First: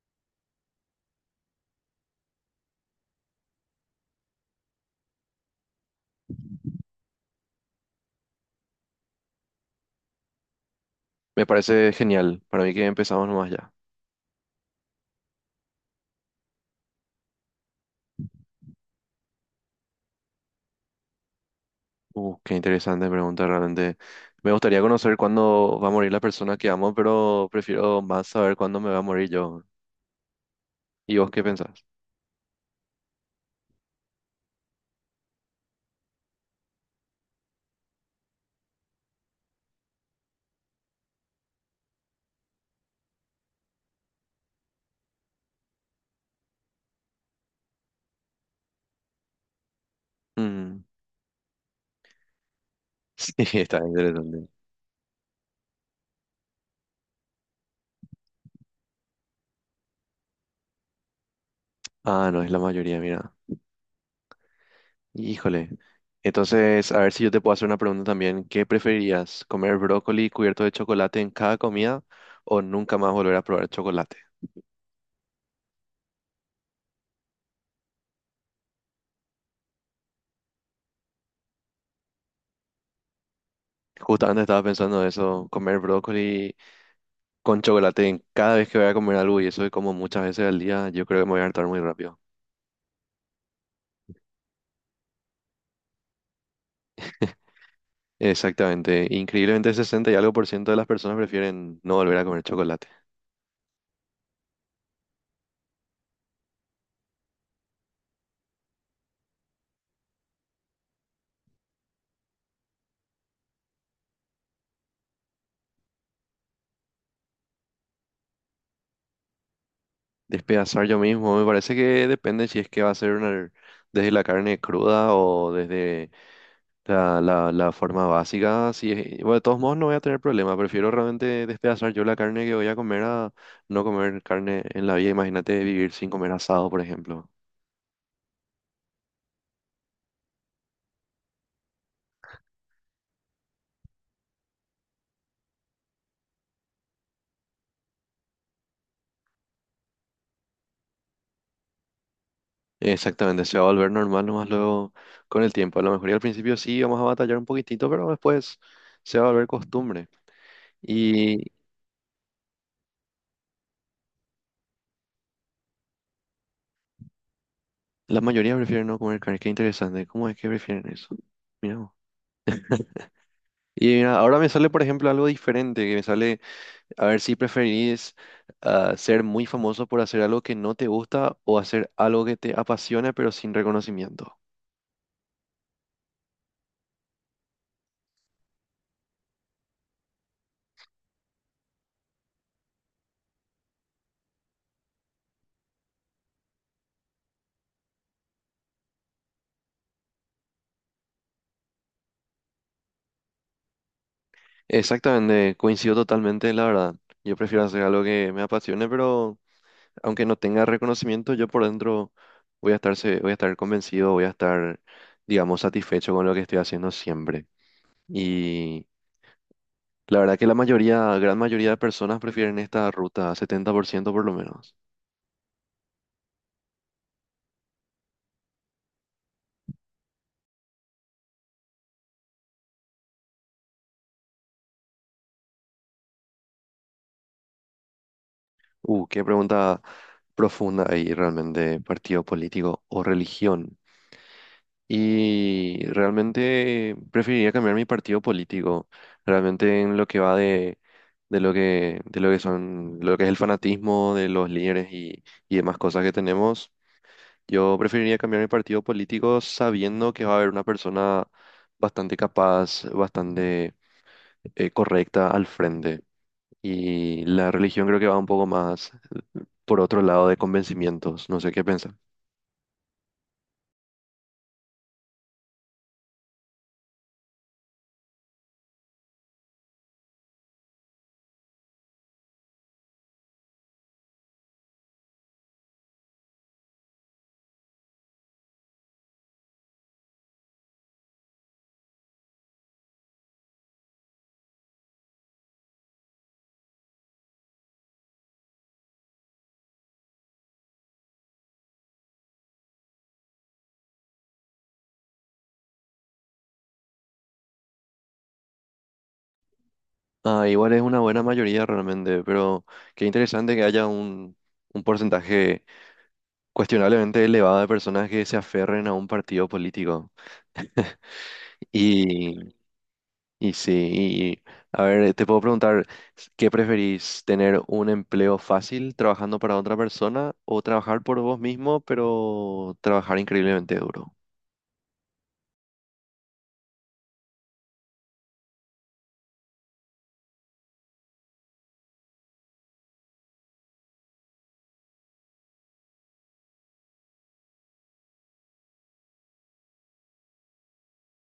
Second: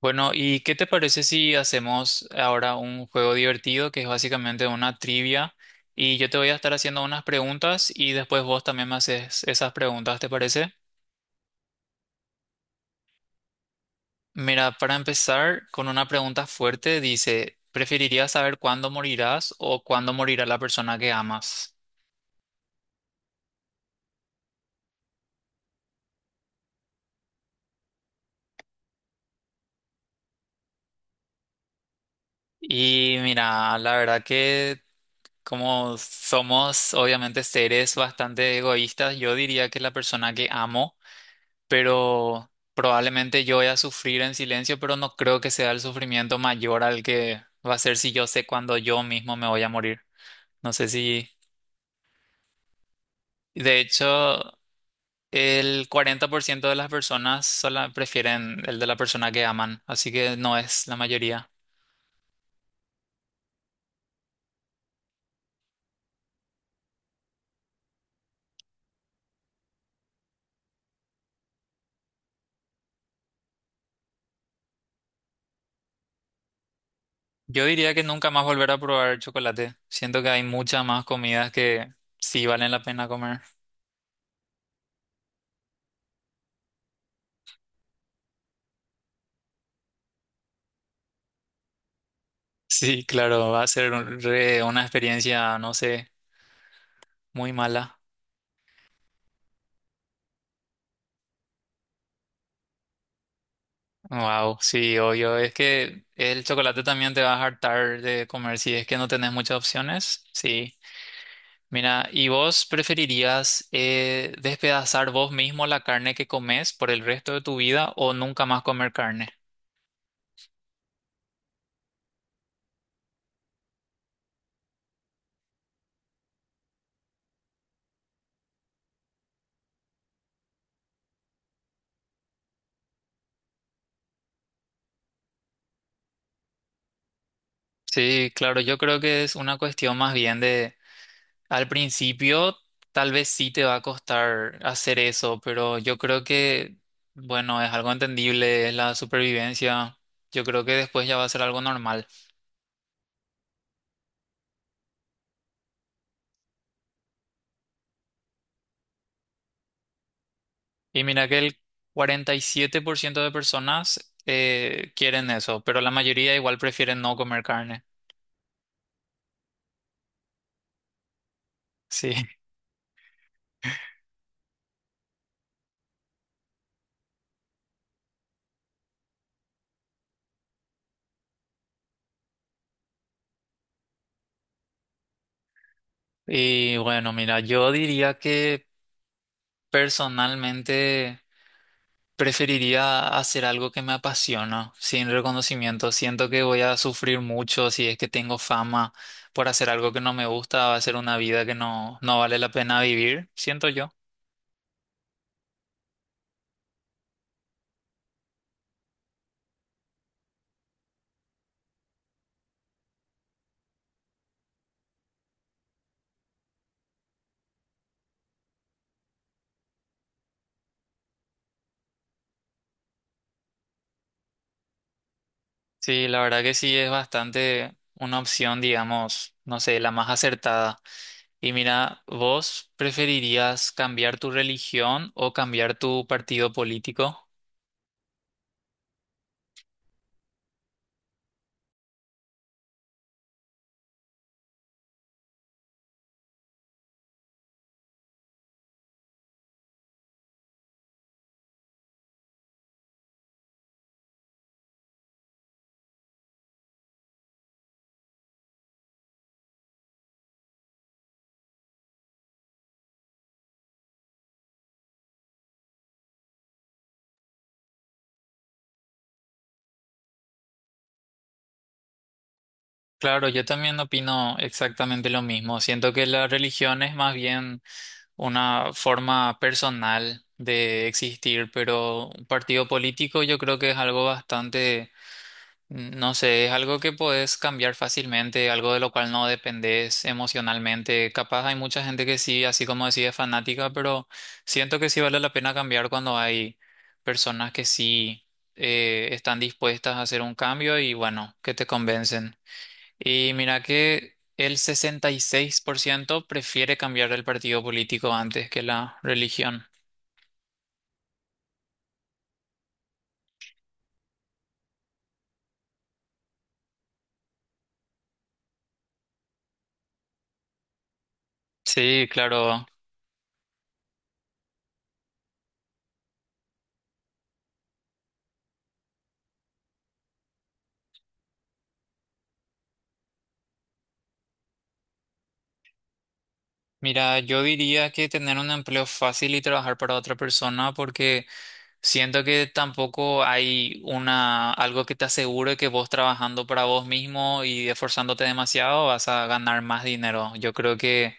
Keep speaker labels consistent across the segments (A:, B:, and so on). A: Bueno, ¿y qué te parece si hacemos ahora un juego divertido que es básicamente una trivia? Y yo te voy a estar haciendo unas preguntas y después vos también me haces esas preguntas, ¿te parece?
B: Me parece genial. Para mí que empezamos nomás ya.
A: Mira, para empezar con una pregunta fuerte, dice, ¿preferirías saber cuándo morirás o cuándo morirá la persona que amas?
B: Qué interesante pregunta realmente. Me gustaría conocer cuándo va a morir la persona que amo, pero prefiero más saber cuándo me va a morir yo. ¿Y vos qué pensás?
A: Y mira, la verdad que como somos obviamente seres bastante egoístas, yo diría que la persona que amo, pero probablemente yo voy a sufrir en silencio, pero no creo que sea el sufrimiento mayor al que va a ser si yo sé cuándo yo mismo me voy a morir. No
B: Mm,
A: sé si...
B: sí, está
A: De
B: interesante.
A: hecho, el 40% de las personas sola prefieren el de la persona que aman, así que no es la mayoría.
B: Ah, no, es la mayoría, mira. Híjole. Entonces, a ver si yo te puedo hacer una pregunta también. ¿Qué preferirías? ¿Comer brócoli cubierto de chocolate en cada comida o nunca más volver a probar chocolate?
A: Yo diría que nunca más volver a probar chocolate. Siento que hay muchas más comidas que sí valen la pena comer.
B: Justamente estaba pensando eso, comer brócoli con chocolate, cada vez que voy a comer algo, y eso es como muchas veces al día, yo creo que me voy a hartar muy rápido.
A: Sí, claro, va a ser una experiencia, no sé, muy mala.
B: Exactamente. Increíblemente, 60 y algo por ciento de las personas prefieren no volver a comer chocolate.
A: Wow, sí, obvio. Es que el chocolate también te vas a hartar de comer si es que no tenés muchas opciones. Sí. Mira, ¿y vos preferirías despedazar vos mismo la carne que comes por el resto de tu vida o nunca más comer carne?
B: Despedazar yo mismo, me parece que depende si es que va a ser desde la carne cruda o desde la forma básica. Si es- Bueno, de todos modos, no voy a tener problema. Prefiero realmente despedazar yo la carne que voy a comer a no comer carne en la vida. Imagínate vivir sin comer asado, por ejemplo.
A: Sí, claro, yo creo que es una cuestión más bien de, al principio tal vez sí te va a costar hacer eso, pero yo creo que, bueno, es algo entendible, es la supervivencia. Yo creo que después ya va a ser algo normal.
B: Exactamente, se va a volver normal nomás luego con el tiempo. A lo mejor y al principio sí vamos a batallar un poquitito, pero después se va a volver costumbre.
A: Y mira que
B: Y
A: el 47% de personas quieren eso, pero la mayoría igual prefieren no comer carne.
B: la mayoría prefieren no comer carne. Qué interesante. ¿Cómo es que prefieren eso? Mira. Vos.
A: Sí.
B: Y mira, ahora me sale, por ejemplo, algo diferente, que me sale, a ver si preferís ser muy famoso por hacer algo que no te gusta o hacer algo que te apasiona pero sin reconocimiento.
A: Y bueno, mira, yo diría que personalmente preferiría hacer algo que me apasiona, sin reconocimiento. Siento que voy a sufrir mucho si es que tengo fama por hacer algo que no me gusta, va a ser una vida que no, no vale la pena vivir, siento yo.
B: Exactamente, coincido totalmente, la verdad. Yo prefiero hacer algo que me apasione, pero aunque no tenga reconocimiento, yo por dentro voy a estar, voy a estar convencido, voy a estar, digamos, satisfecho con lo que estoy haciendo siempre. Y la verdad que la mayoría, gran mayoría de personas prefieren esta ruta, 70% por ciento por lo menos.
A: Sí, la verdad que sí es bastante una opción, digamos, no sé, la más acertada. Y mira, ¿vos preferirías cambiar tu religión o cambiar tu partido político?
B: Qué pregunta profunda ahí realmente, partido político o religión. Y realmente preferiría cambiar mi partido político, realmente en lo que va de lo que, de lo que son, lo que es el fanatismo de los líderes y demás cosas que tenemos. Yo preferiría cambiar mi partido político sabiendo que va a haber una persona bastante capaz, bastante correcta al frente. Y la religión creo que va un poco más por otro lado de convencimientos. No sé qué piensas.
A: Claro, yo también opino exactamente lo mismo. Siento que la religión es más bien una forma personal de existir, pero un partido político yo creo que es algo bastante. No sé, es algo que podés cambiar fácilmente, algo de lo cual no dependés emocionalmente. Capaz hay mucha gente que sí, así como decía, es fanática, pero siento que sí vale la pena cambiar cuando hay personas que sí están dispuestas a hacer un cambio y bueno, que te convencen. Y mira que el 66% prefiere cambiar el partido político antes que la religión.
B: Ah, igual es una buena mayoría realmente, pero qué interesante que haya un porcentaje cuestionablemente elevado de personas que se aferren a un partido político.
A: Sí,
B: Y,
A: claro.
B: y sí, y, a ver, te puedo preguntar, ¿qué preferís? ¿Tener un empleo fácil trabajando para otra persona o trabajar por vos mismo, pero trabajar increíblemente duro?
A: Mira, yo diría que tener un empleo fácil y trabajar para otra persona porque... Siento que tampoco hay una algo que te asegure que vos trabajando para vos mismo y esforzándote demasiado vas a ganar más dinero. Yo creo que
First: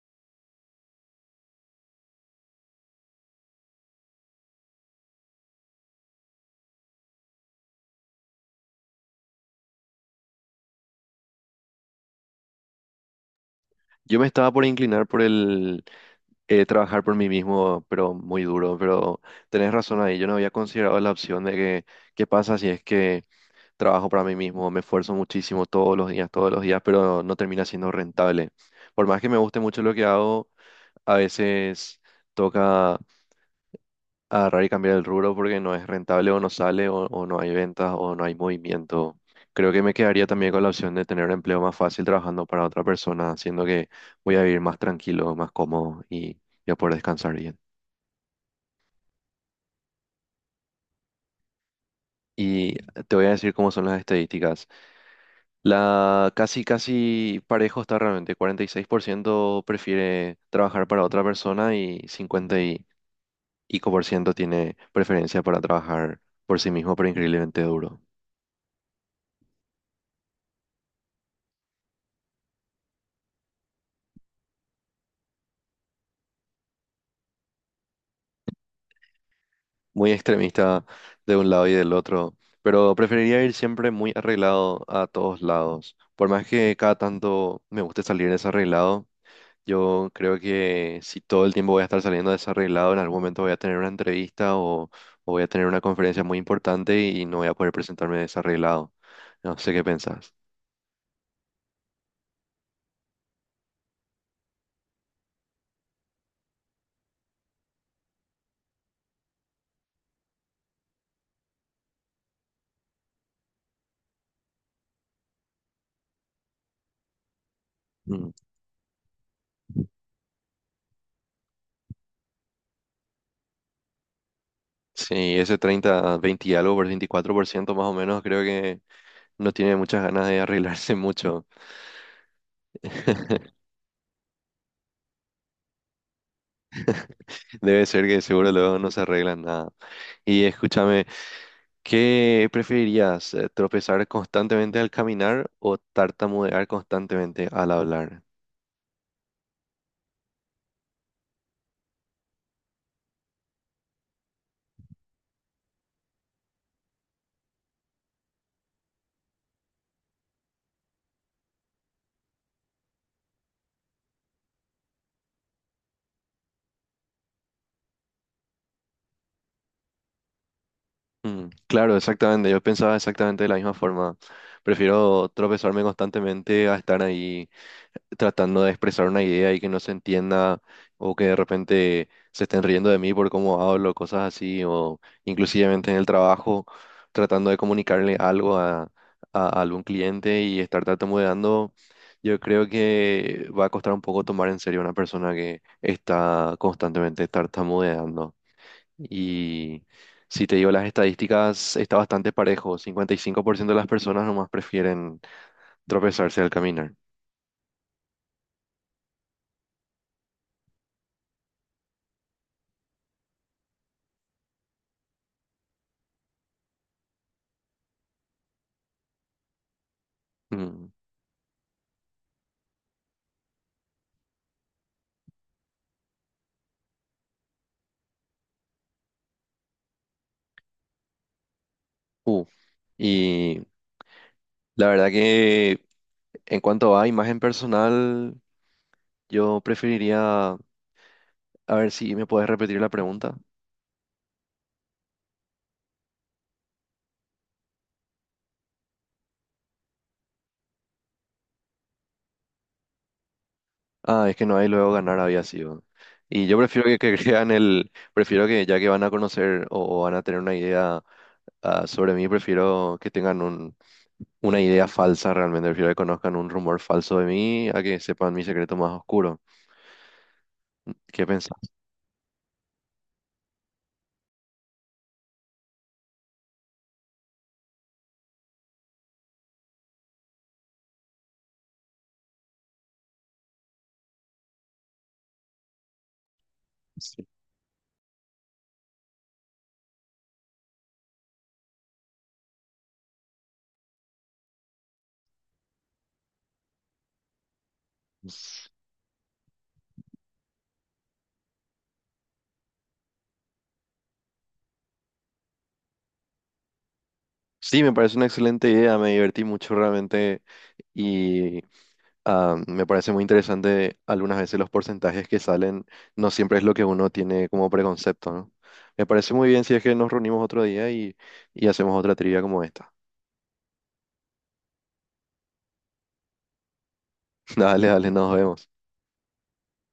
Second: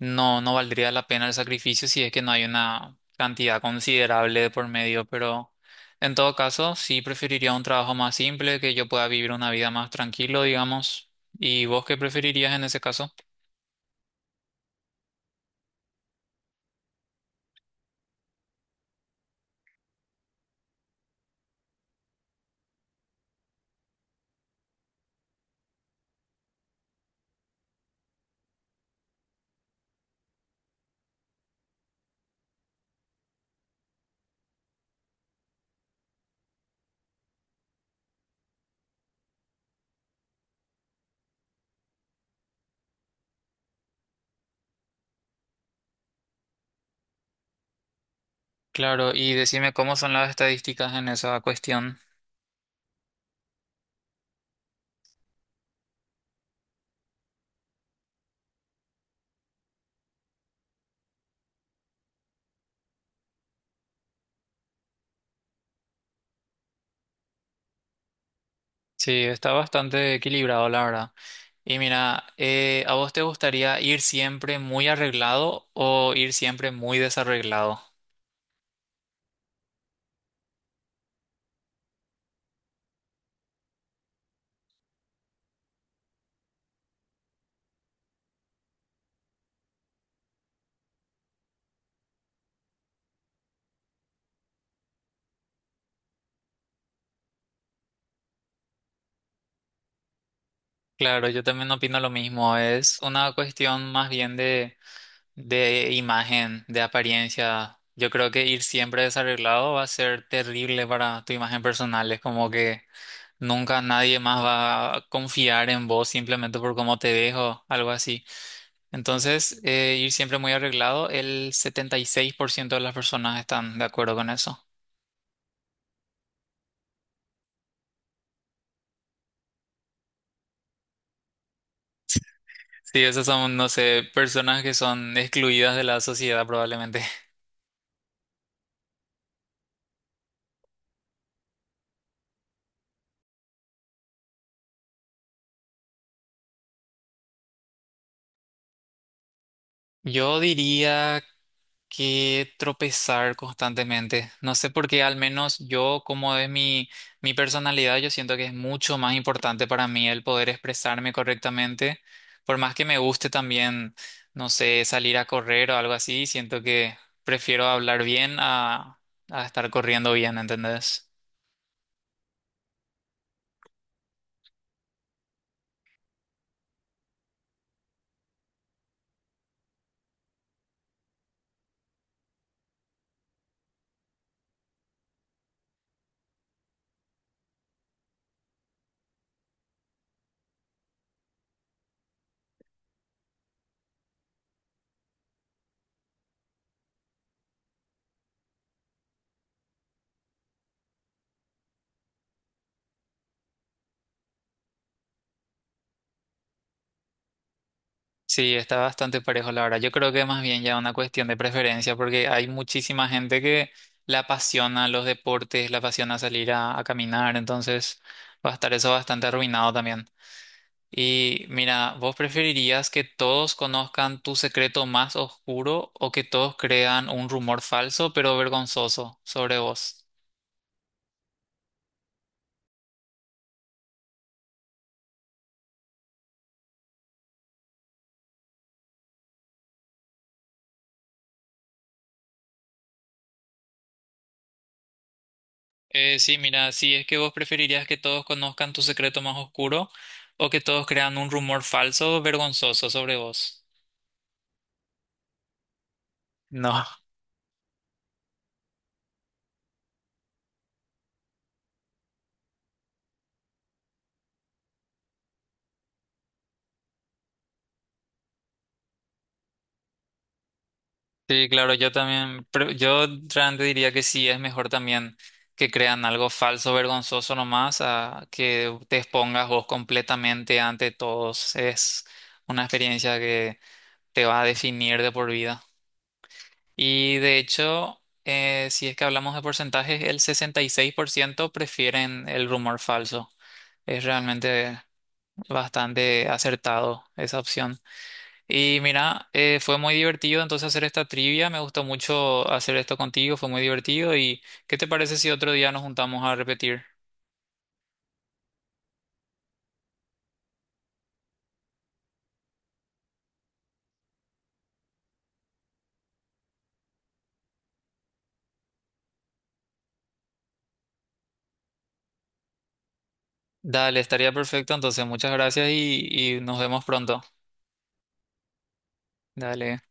A: no, no valdría la pena el sacrificio si es que no hay una cantidad considerable de por medio, pero en todo caso sí preferiría un trabajo más simple, que yo pueda vivir una vida más tranquilo, digamos. ¿Y vos qué preferirías en ese caso?
B: Yo me estaba por inclinar por trabajar por mí mismo, pero muy duro. Pero tenés razón ahí, yo no había considerado la opción de que qué pasa si es que trabajo para mí mismo, me esfuerzo muchísimo todos los días, pero no termina siendo rentable. Por más que me guste mucho lo que hago, a veces toca agarrar y cambiar el rubro porque no es rentable o no sale o no hay ventas o no hay movimiento. Creo que me quedaría también con la opción de tener un empleo más fácil trabajando para otra persona, siendo que voy a vivir más tranquilo, más cómodo y ya poder descansar bien.
A: Claro, y decime cómo son las estadísticas en esa cuestión.
B: Y te voy a decir cómo son las estadísticas. La casi, casi parejo está realmente. 46% prefiere trabajar para otra persona y 50 y pico por ciento tiene preferencia para trabajar por sí mismo, pero increíblemente duro.
A: Sí, está bastante equilibrado, la verdad. Y mira, ¿a vos te gustaría ir siempre muy arreglado o ir siempre muy desarreglado?
B: Muy extremista de un lado y del otro, pero preferiría ir siempre muy arreglado a todos lados. Por más que cada tanto me guste salir desarreglado, yo creo que si todo el tiempo voy a estar saliendo desarreglado, en algún momento voy a tener una entrevista o voy a tener una conferencia muy importante y no voy a poder presentarme desarreglado. No sé qué pensás.
A: Claro, yo también opino lo mismo. Es una cuestión más bien de imagen, de apariencia. Yo creo que ir siempre desarreglado va a ser terrible para tu imagen personal. Es como que nunca nadie más va a confiar en vos simplemente por cómo te dejo, algo así.
B: Mm.
A: Entonces, ir siempre muy arreglado, el 76% de las personas están de acuerdo con eso.
B: Sí, ese 30, 20 y algo, por 24% más o menos, creo que no tiene muchas ganas de arreglarse mucho.
A: Sí, esos son, no sé, personas que son excluidas de la sociedad probablemente.
B: Debe ser que seguro luego no se arreglan nada. Y escúchame, ¿qué preferirías? ¿Tropezar constantemente al caminar o tartamudear constantemente al hablar?
A: Yo diría que tropezar constantemente. No sé por qué, al menos yo, como es mi, mi personalidad, yo siento que es mucho más importante para mí el poder expresarme correctamente. Por más que me guste también, no sé, salir a correr o algo así, siento que prefiero hablar bien a estar corriendo bien, ¿entendés?
B: Mm, claro, exactamente. Yo pensaba exactamente de la misma forma. Prefiero tropezarme constantemente a estar ahí tratando de expresar una idea y que no se entienda o que de repente se estén riendo de mí por cómo hablo, cosas así, o inclusivamente en el trabajo tratando de comunicarle algo a algún cliente y estar tartamudeando. Yo creo que va a costar un poco tomar en serio a una persona que está constantemente tartamudeando. Y si te digo las estadísticas, está bastante parejo. 55% de las personas nomás prefieren tropezarse al caminar.
A: Sí, está bastante parejo la verdad. Yo creo que más bien ya una cuestión de preferencia, porque hay muchísima gente que la apasiona los deportes, la apasiona salir a caminar, entonces va a estar eso bastante arruinado también.
B: Mm,
A: Y mira, ¿vos preferirías que todos conozcan tu secreto más oscuro o que todos crean un rumor falso pero vergonzoso sobre vos?
B: uh. Y la verdad que en cuanto a imagen personal, yo preferiría, a ver si me puedes repetir la pregunta.
A: Sí, mira, si es que vos preferirías que todos conozcan tu secreto más oscuro o que todos crean un rumor falso vergonzoso sobre vos.
B: Ah, es que no hay luego ganar había sido. Y yo
A: No.
B: prefiero que prefiero que ya que van a conocer o van a tener una idea sobre mí, prefiero que tengan un una idea falsa realmente. Prefiero que conozcan un rumor falso de mí a que sepan mi secreto más oscuro. ¿Qué
A: Sí,
B: pensás?
A: claro, yo también, pero yo realmente diría que sí, es mejor también que crean algo falso, vergonzoso nomás, a que te expongas vos completamente ante todos. Es una experiencia que te va a definir de por vida. Y
B: Sí,
A: de hecho, si es que hablamos de porcentajes, el 66% prefieren el rumor falso. Es realmente bastante acertado esa opción. Y mira, fue muy divertido entonces hacer esta trivia, me gustó mucho hacer esto contigo, fue muy divertido y ¿qué te parece si otro día nos juntamos a repetir?
B: sí, me parece una excelente idea. Me divertí mucho realmente y me parece muy interesante algunas veces los porcentajes que salen. No siempre es lo que uno tiene como preconcepto, ¿no? Me parece muy bien si es que nos reunimos otro día y hacemos otra trivia como esta.
A: Dale, estaría perfecto, entonces muchas gracias y nos vemos pronto.
B: Dale, dale, nos vemos.
A: Dale.